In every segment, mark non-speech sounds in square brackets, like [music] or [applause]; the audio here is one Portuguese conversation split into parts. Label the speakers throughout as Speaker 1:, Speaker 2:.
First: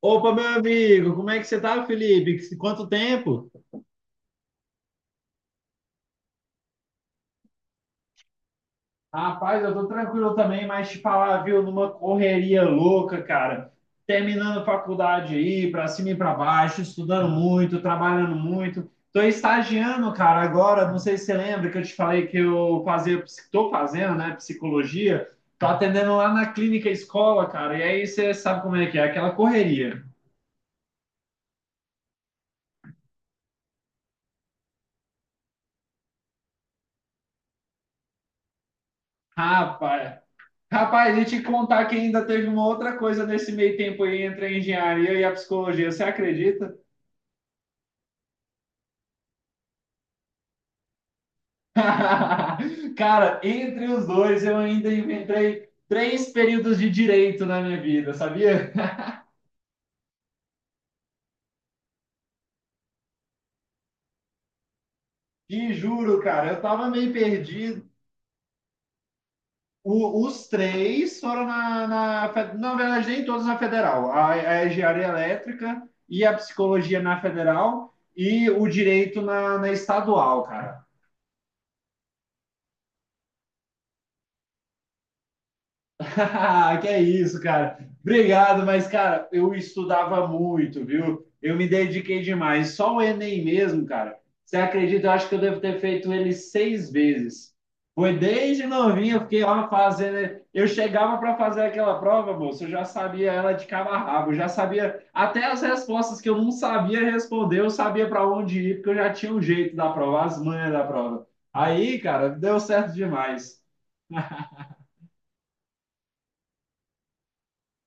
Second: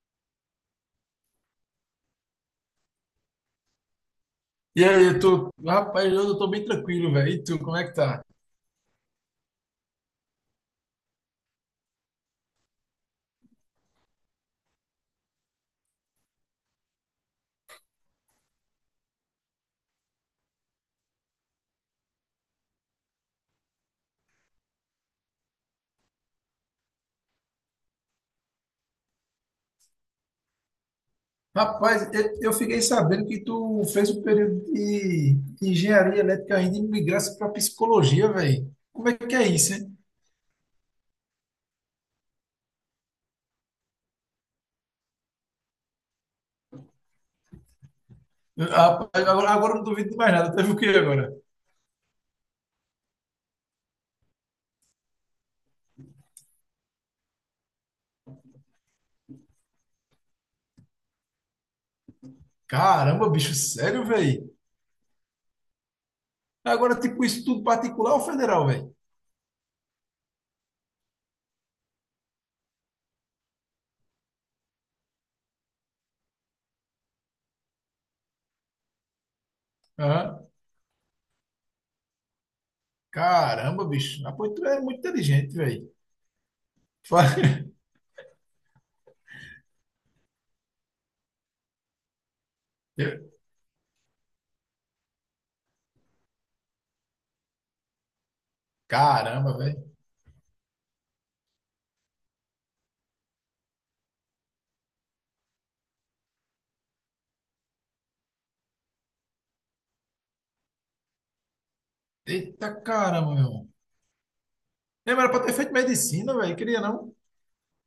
Speaker 1: Opa, meu amigo, como é que você tá, Felipe? Quanto tempo?
Speaker 2: E aí, rapaz, eu tô bem tranquilo, velho. E tu, como é que tá?
Speaker 1: Rapaz, eu tô tranquilo também, mas te falar, viu, numa correria louca, cara. Terminando faculdade aí, pra cima e pra baixo, estudando muito, trabalhando muito. Tô estagiando, cara, agora, não sei se você lembra que eu te falei que eu fazia, tô fazendo, né, psicologia. Tô atendendo lá na clínica escola, cara, e aí você sabe como é que é, aquela correria.
Speaker 2: Rapaz, eu fiquei sabendo que tu fez um período de engenharia elétrica ainda e migrasse para psicologia, velho. Como é que é isso, hein?
Speaker 1: Rapaz. Rapaz, e te contar que ainda teve uma outra coisa nesse meio tempo aí entre a engenharia e a psicologia, você acredita?
Speaker 2: Rapaz, Agora, eu não duvido de mais nada. Teve o quê agora?
Speaker 1: [laughs] Cara, entre os dois eu ainda inventei três períodos de direito na minha vida, sabia?
Speaker 2: Caramba, bicho, sério, velho?
Speaker 1: Te juro, cara, eu tava
Speaker 2: Agora,
Speaker 1: meio
Speaker 2: tipo, isso tudo
Speaker 1: perdido.
Speaker 2: particular ou federal, velho?
Speaker 1: Os três foram na verdade, nem todos na federal. A engenharia elétrica e a psicologia na federal e o direito na
Speaker 2: Hã?
Speaker 1: estadual, cara.
Speaker 2: Caramba, bicho. Ah, pois tu é muito inteligente, velho.
Speaker 1: [laughs] Que é isso,
Speaker 2: [laughs]
Speaker 1: cara. Obrigado, mas, cara, eu estudava muito, viu? Eu me dediquei demais. Só o Enem mesmo, cara. Você acredita? Eu acho que eu devo ter feito ele seis vezes. Foi desde novinho, eu fiquei
Speaker 2: Caramba,
Speaker 1: lá
Speaker 2: velho.
Speaker 1: fazendo. Eu chegava para fazer aquela prova, moço, eu já sabia ela de cabo a rabo, eu já sabia até as respostas que eu não sabia responder, eu sabia para onde ir, porque eu já tinha o jeito da prova, as manhas da prova. Aí, cara, deu
Speaker 2: Eita
Speaker 1: certo
Speaker 2: caramba, meu
Speaker 1: demais.
Speaker 2: irmão. Lembra, era pra ter feito medicina, velho. Queria não?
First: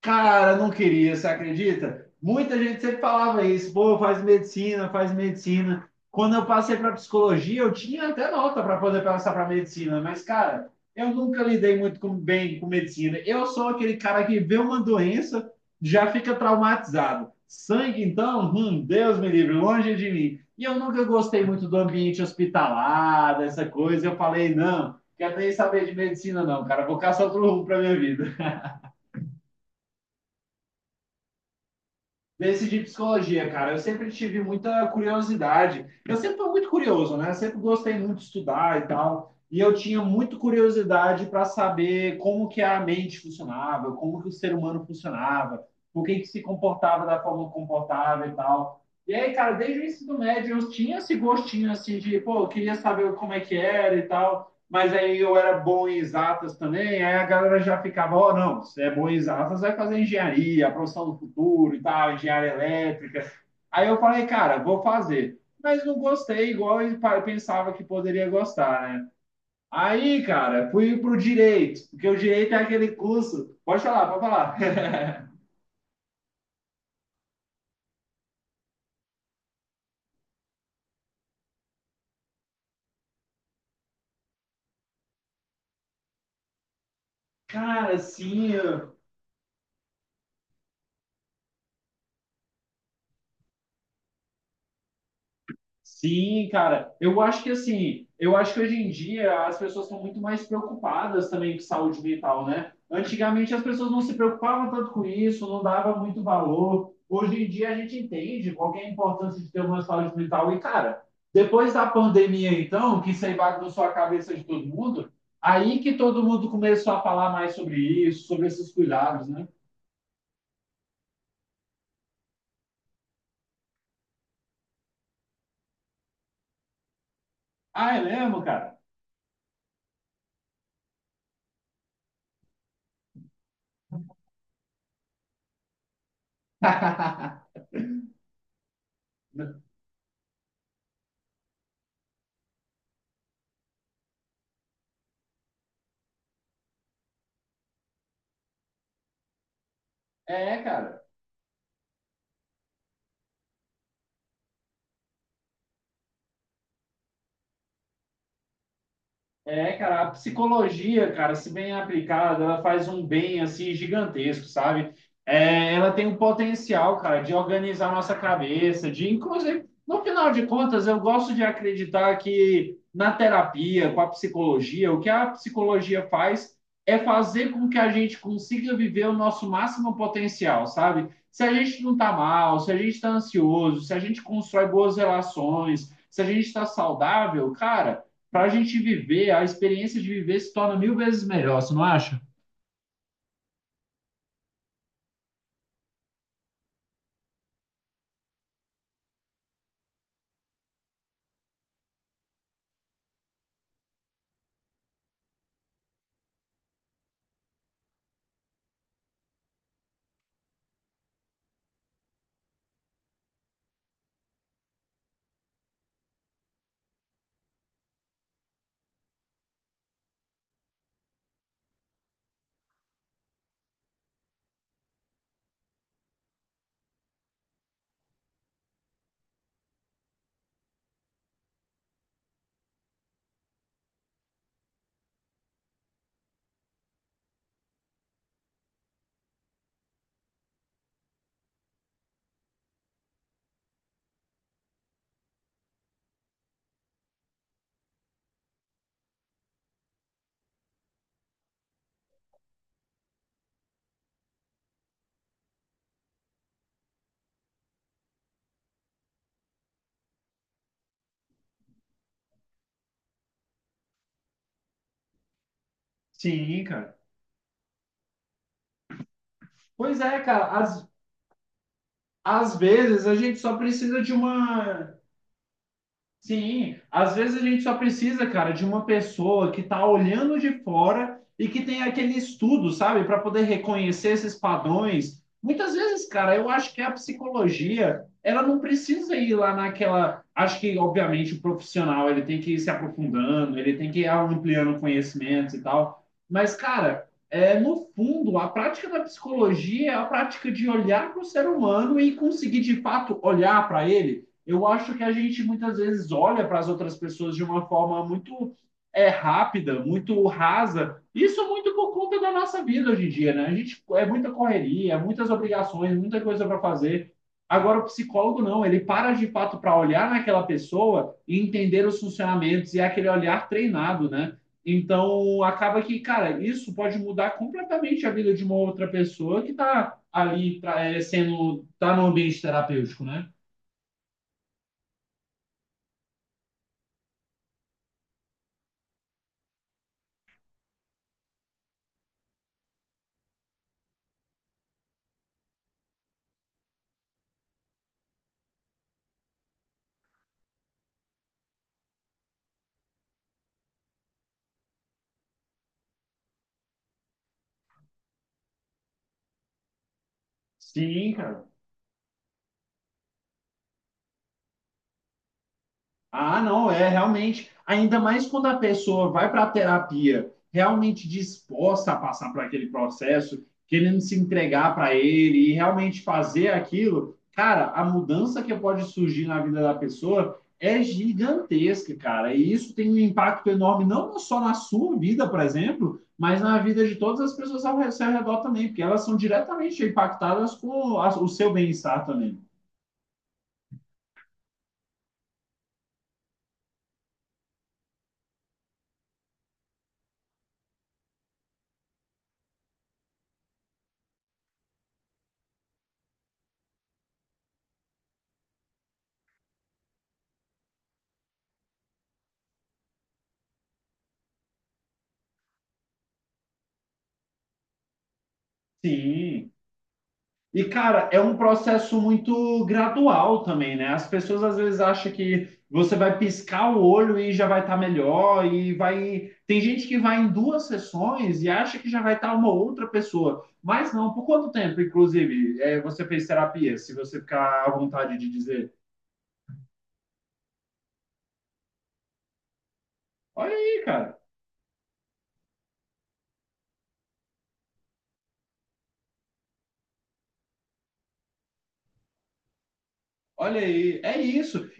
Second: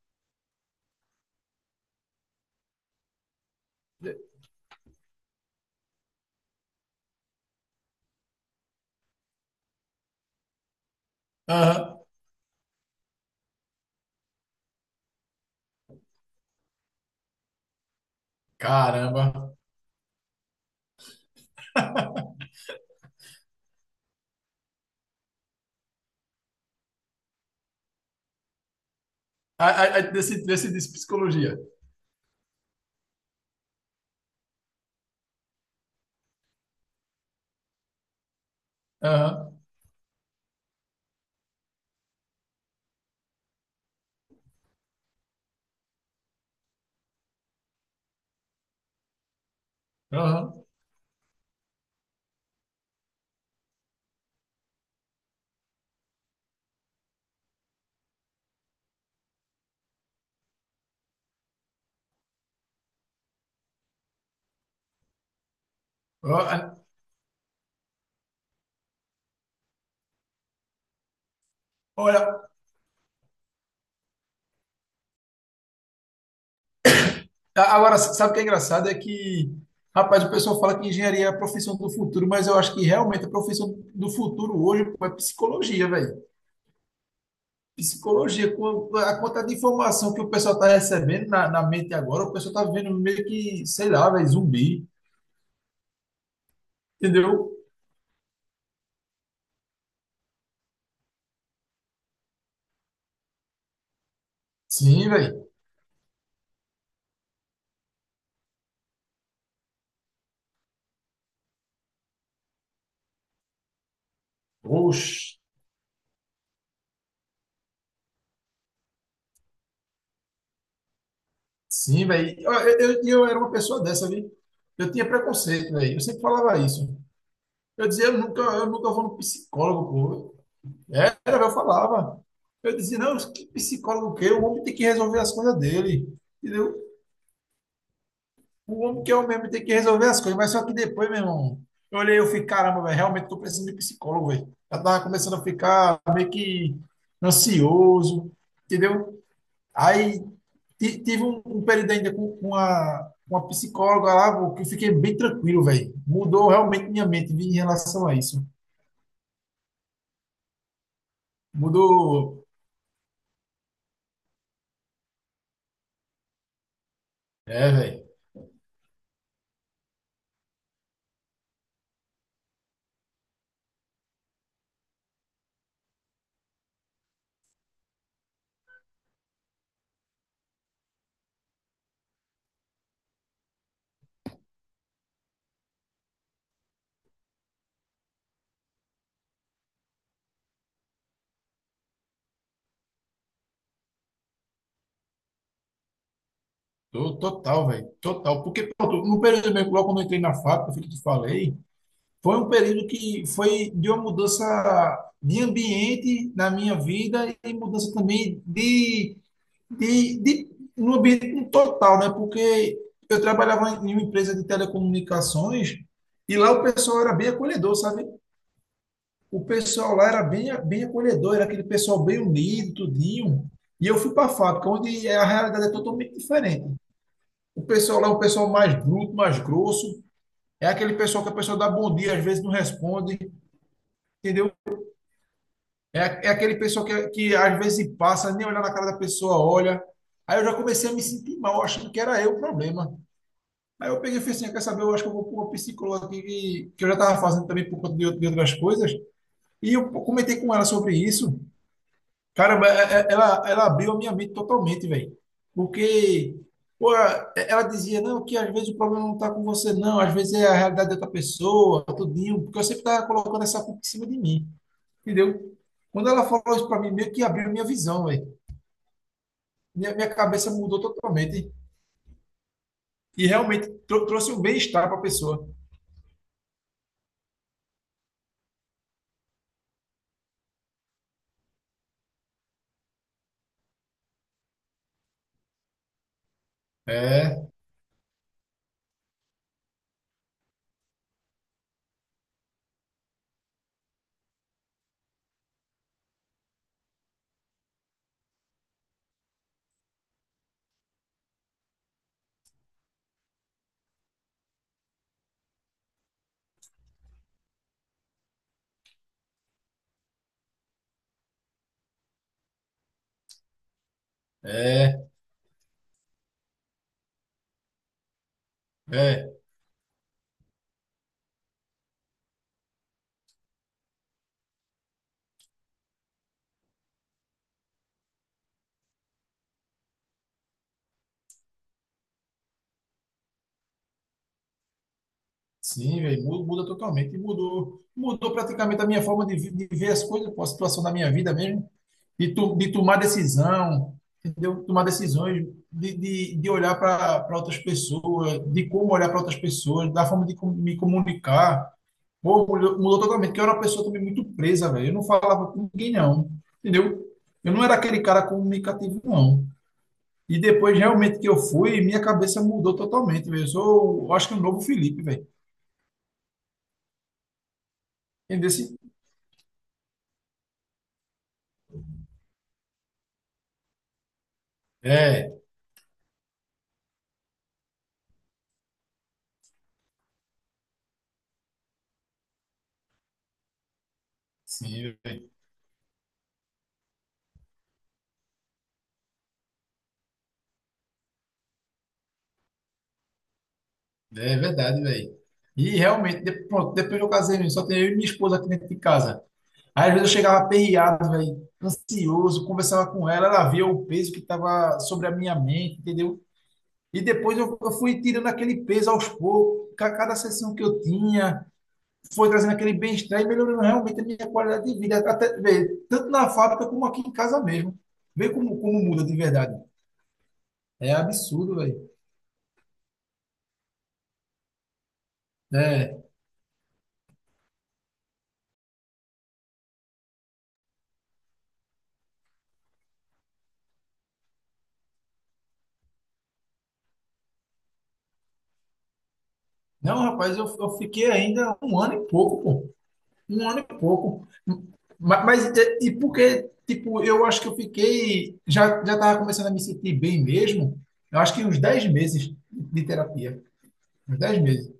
Speaker 1: Cara, não queria, você acredita? Muita gente sempre falava isso, pô, faz medicina, faz medicina. Quando eu passei para psicologia, eu tinha até nota para poder passar para medicina, mas, cara, eu nunca lidei muito
Speaker 2: Aham.
Speaker 1: com, bem com medicina. Eu sou aquele cara que vê uma doença, já fica traumatizado. Sangue, então, Deus me livre,
Speaker 2: Caramba.
Speaker 1: longe de mim. E eu nunca gostei muito do ambiente hospitalar, dessa coisa. Eu falei, não, quero nem saber de medicina, não, cara, vou caçar outro rumo para minha vida.
Speaker 2: Desse psicologia.
Speaker 1: Desse de psicologia, cara. Eu sempre tive muita curiosidade. Eu sempre fui muito curioso, né? Sempre gostei muito de estudar e tal.
Speaker 2: Aham.
Speaker 1: E eu tinha muito curiosidade para saber como que a mente funcionava, como que o ser humano funcionava, por que que se comportava da forma que comportava e tal. E aí, cara, desde o ensino médio
Speaker 2: Aham.
Speaker 1: eu tinha esse gostinho assim de, pô, eu queria saber como é que era e tal, mas aí eu era bom em exatas também, aí a galera já ficava, ó, oh, não, você é bom em exatas, vai fazer engenharia, a profissão do futuro e tal, engenharia elétrica. Aí eu falei, cara, vou fazer. Mas não
Speaker 2: Ó,
Speaker 1: gostei, igual eu pensava que poderia gostar, né? Aí, cara, fui pro direito, porque o
Speaker 2: Olha,
Speaker 1: direito é aquele curso. Pode falar, pode falar.
Speaker 2: agora, sabe o que é engraçado? É que, rapaz, o pessoal fala que engenharia é a profissão do futuro, mas eu acho que realmente a profissão do futuro hoje pô, é psicologia, velho.
Speaker 1: [laughs] Cara, sim.
Speaker 2: Psicologia, com a quantidade de informação que o pessoal está recebendo na mente agora, o pessoal está vendo meio que, sei lá, velho, zumbi.
Speaker 1: Sim, cara, eu acho que
Speaker 2: Entendeu?
Speaker 1: assim, eu acho que hoje em dia as pessoas estão muito mais preocupadas também com saúde mental, né? Antigamente as pessoas não se preocupavam tanto com
Speaker 2: Sim,
Speaker 1: isso,
Speaker 2: velho.
Speaker 1: não dava muito valor. Hoje em dia a gente entende qual que é a importância de ter uma saúde mental. E, cara, depois da pandemia, então, que isso aí bagunçou a cabeça de todo mundo,
Speaker 2: Oxe.
Speaker 1: aí que todo mundo começou a falar mais sobre isso, sobre esses cuidados, né?
Speaker 2: Sim, velho. Eu era uma pessoa dessa, viu? Eu tinha preconceito, velho. Eu sempre falava isso. Eu
Speaker 1: Ah, é
Speaker 2: dizia, eu nunca,
Speaker 1: mesmo,
Speaker 2: eu
Speaker 1: cara?
Speaker 2: nunca vou no psicólogo, pô. Era, eu falava. Eu dizia, não, que psicólogo que? É? O homem tem que resolver as coisas dele. Entendeu?
Speaker 1: [laughs]
Speaker 2: O homem que é o mesmo tem que resolver as coisas. Mas só que depois, meu irmão, eu olhei e eu fiquei, caramba, velho, realmente tô precisando de psicólogo, velho. Eu tava começando a ficar meio que ansioso, entendeu? Aí
Speaker 1: É, cara.
Speaker 2: tive um período ainda com uma psicóloga lá, vô, que eu fiquei bem tranquilo, velho. Mudou realmente minha mente vi, em relação a isso.
Speaker 1: É, cara, a psicologia, cara, se bem aplicada,
Speaker 2: Mudou.
Speaker 1: ela faz um bem assim gigantesco, sabe? É, ela tem um potencial, cara, de
Speaker 2: É,
Speaker 1: organizar
Speaker 2: velho.
Speaker 1: nossa cabeça, de inclusive, no final de contas, eu gosto de acreditar que na terapia, com a psicologia, o que a psicologia faz é fazer com que a gente consiga viver o nosso máximo potencial, sabe? Se a gente não tá mal, se a gente tá ansioso, se a gente constrói boas relações, se a gente tá saudável, cara, para a gente viver, a experiência de viver se torna mil vezes melhor, você não acha?
Speaker 2: Total, velho. Total. Porque, pronto, no período mesmo, logo quando eu entrei na fábrica, foi o que eu te falei, foi um período que foi de uma mudança de ambiente na minha vida e mudança também de no ambiente total, né? Porque eu trabalhava em uma empresa de telecomunicações e lá o pessoal era bem acolhedor, sabe? O pessoal lá era bem, bem acolhedor, era aquele pessoal bem unido, tudinho. E eu fui para a fábrica, onde é, a realidade é totalmente diferente. O pessoal lá é um pessoal mais bruto, mais grosso. É aquele pessoal que a pessoa dá bom dia, às vezes não responde, entendeu? É aquele pessoal que às vezes passa, nem olhar na cara da pessoa, olha. Aí eu já comecei a me sentir mal, achando que era eu o problema. Aí eu peguei e falei assim, "Ah, quer saber, eu acho que eu vou pôr uma psicóloga aqui, que eu já estava fazendo também por conta de outras coisas, e eu comentei com ela sobre isso. Caramba, ela abriu a minha mente totalmente, velho. Porque, pô, ela dizia, não, que às vezes o problema não está com você, não, às vezes é a realidade de outra pessoa, tudinho, porque eu sempre estava colocando essa culpa em cima de mim, entendeu? Quando ela falou
Speaker 1: Sim,
Speaker 2: isso para mim,
Speaker 1: cara.
Speaker 2: meio que abriu minha visão, velho. Minha,
Speaker 1: Pois
Speaker 2: minha
Speaker 1: é,
Speaker 2: cabeça
Speaker 1: cara.
Speaker 2: mudou totalmente.
Speaker 1: Às vezes a
Speaker 2: E
Speaker 1: gente só
Speaker 2: realmente
Speaker 1: precisa de
Speaker 2: trouxe um bem-estar
Speaker 1: uma.
Speaker 2: para a pessoa.
Speaker 1: Sim, às vezes a gente só precisa, cara, de uma pessoa que tá olhando de fora e que tem aquele estudo, sabe, para poder reconhecer esses padrões. Muitas vezes, cara, eu acho que a
Speaker 2: É,
Speaker 1: psicologia, ela não precisa ir lá naquela. Acho que, obviamente, o profissional, ele tem que ir se aprofundando, ele tem que ir ampliando conhecimentos e tal. Mas, cara, é, no fundo, a prática da psicologia é a prática de olhar para o ser humano e conseguir, de fato, olhar para ele. Eu acho que a gente muitas vezes olha para as outras pessoas de uma forma muito, é, rápida, muito rasa. Isso muito por conta da nossa vida hoje em dia, né? A gente é muita correria, é
Speaker 2: é.
Speaker 1: muitas obrigações, muita coisa para fazer. Agora o psicólogo não, ele para de
Speaker 2: É.
Speaker 1: fato para olhar naquela pessoa e entender os funcionamentos e é aquele olhar treinado, né? Então acaba que, cara, isso pode mudar completamente a vida de uma outra pessoa que está ali sendo tá no ambiente terapêutico, né?
Speaker 2: Sim, velho, muda totalmente. E Mudou, mudou praticamente a minha forma de ver as coisas, pô, a situação da minha vida mesmo, de tomar decisão, entendeu? Tomar decisões, de olhar para outras pessoas, de como olhar para outras pessoas, da forma de me comunicar. Pô, mudou, mudou totalmente, porque eu era uma pessoa também muito presa, velho. Eu não falava com ninguém, não, entendeu? Eu não era aquele cara comunicativo, não. E depois,
Speaker 1: Sim,
Speaker 2: realmente, que eu
Speaker 1: cara.
Speaker 2: fui, minha cabeça mudou totalmente, velho. Eu sou, eu acho que um novo Felipe, velho.
Speaker 1: Ah, não, é realmente, ainda mais quando
Speaker 2: Entendeu?
Speaker 1: a pessoa vai para a terapia realmente disposta a passar por aquele processo, querendo se entregar para
Speaker 2: É,
Speaker 1: ele e realmente fazer aquilo, cara, a mudança que pode surgir na vida da pessoa é gigantesca, cara. E isso tem um impacto enorme, não só na sua
Speaker 2: sim,
Speaker 1: vida,
Speaker 2: véi.
Speaker 1: por exemplo, mas na vida de todas as pessoas ao seu redor também, porque elas são diretamente impactadas com o seu bem-estar também.
Speaker 2: É verdade, velho. E realmente, pronto, depois que eu casei, véi, só tenho eu e minha esposa aqui dentro de casa. Aí, às vezes eu chegava aperreado, velho, ansioso, conversava com ela, ela via o peso que estava sobre a minha mente, entendeu? E depois eu fui tirando aquele peso aos poucos, cada sessão que eu tinha, foi trazendo aquele bem-estar e melhorando realmente a minha qualidade de vida, até, véi, tanto na fábrica como aqui em casa mesmo. Vê como, muda de
Speaker 1: Sim.
Speaker 2: verdade.
Speaker 1: E,
Speaker 2: É
Speaker 1: cara, é um
Speaker 2: absurdo, velho.
Speaker 1: processo muito gradual também, né? As pessoas às vezes acham que você vai piscar o olho e já vai estar melhor, e vai. Tem gente que vai em duas sessões e acha que já vai estar uma outra pessoa. Mas não, por quanto tempo, inclusive, é, você fez terapia? Se você ficar à vontade de dizer.
Speaker 2: Não, rapaz, eu fiquei ainda um ano e pouco, pô. Um
Speaker 1: Olha
Speaker 2: ano e
Speaker 1: aí, cara.
Speaker 2: pouco. Mas, é, e porque, tipo, eu acho que eu fiquei. Já tava começando a me sentir bem mesmo. Eu acho que uns 10 meses de terapia.
Speaker 1: Olha aí,
Speaker 2: Uns
Speaker 1: é
Speaker 2: 10
Speaker 1: isso.
Speaker 2: meses.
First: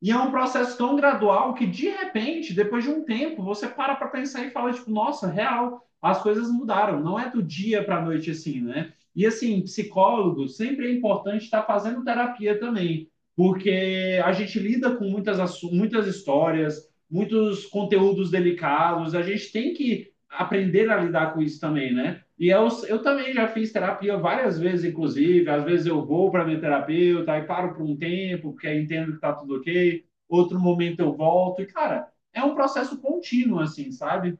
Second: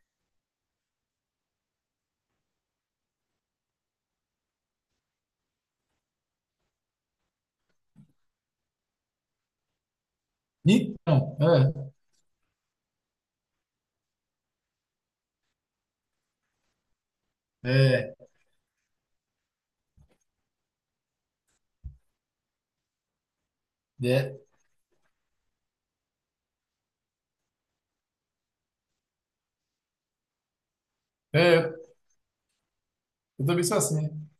Speaker 1: E é um processo tão gradual que, de repente, depois de um tempo, você para para pensar e fala, tipo, nossa, real, as coisas mudaram. Não é do dia para a noite assim, né? E, assim, psicólogo, sempre é
Speaker 2: Então,
Speaker 1: importante estar fazendo terapia também, porque a gente lida com muitas, muitas histórias, muitos
Speaker 2: é,
Speaker 1: conteúdos delicados, a gente tem que aprender a lidar com isso também, né? E eu também já fiz
Speaker 2: é,
Speaker 1: terapia
Speaker 2: é,
Speaker 1: várias vezes, inclusive. Às vezes eu vou para minha terapeuta, e paro por um tempo, porque aí entendo que está tudo ok. Outro momento eu volto. E,
Speaker 2: é,
Speaker 1: cara, é um processo
Speaker 2: eu
Speaker 1: contínuo,
Speaker 2: também sou
Speaker 1: assim,
Speaker 2: assim.
Speaker 1: sabe?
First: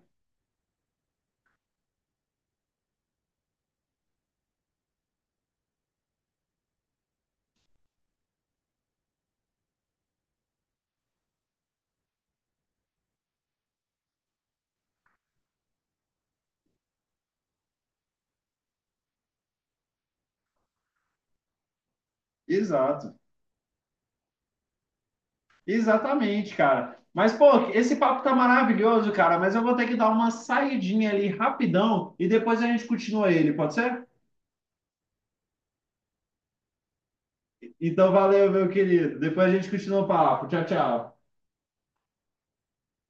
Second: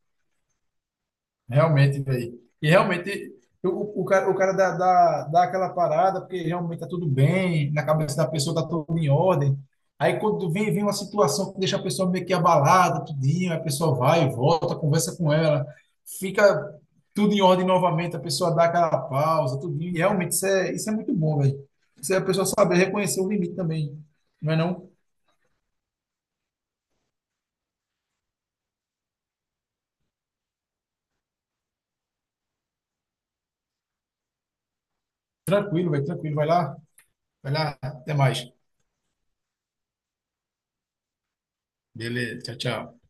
Speaker 2: Realmente, velho. E realmente, o cara dá aquela parada, porque realmente tá tudo bem, na cabeça da pessoa tá tudo em ordem. Aí quando vem uma situação que deixa a pessoa meio que abalada, tudinho, a pessoa vai, volta, conversa com ela, fica tudo em ordem novamente, a pessoa dá aquela pausa, tudinho. E realmente isso é muito bom, velho. Isso é a pessoa saber
Speaker 1: Exato.
Speaker 2: reconhecer o limite também. Não é não?
Speaker 1: Exatamente, cara. Mas, pô, esse papo tá maravilhoso, cara. Mas eu vou ter que dar uma saidinha ali rapidão e depois a gente continua ele, pode ser?
Speaker 2: Tranquilo, velho, tranquilo. Vai lá,
Speaker 1: Então,
Speaker 2: até mais.
Speaker 1: valeu, meu querido. Depois a gente continua o papo. Tchau, tchau.
Speaker 2: Beleza, tchau, tchau.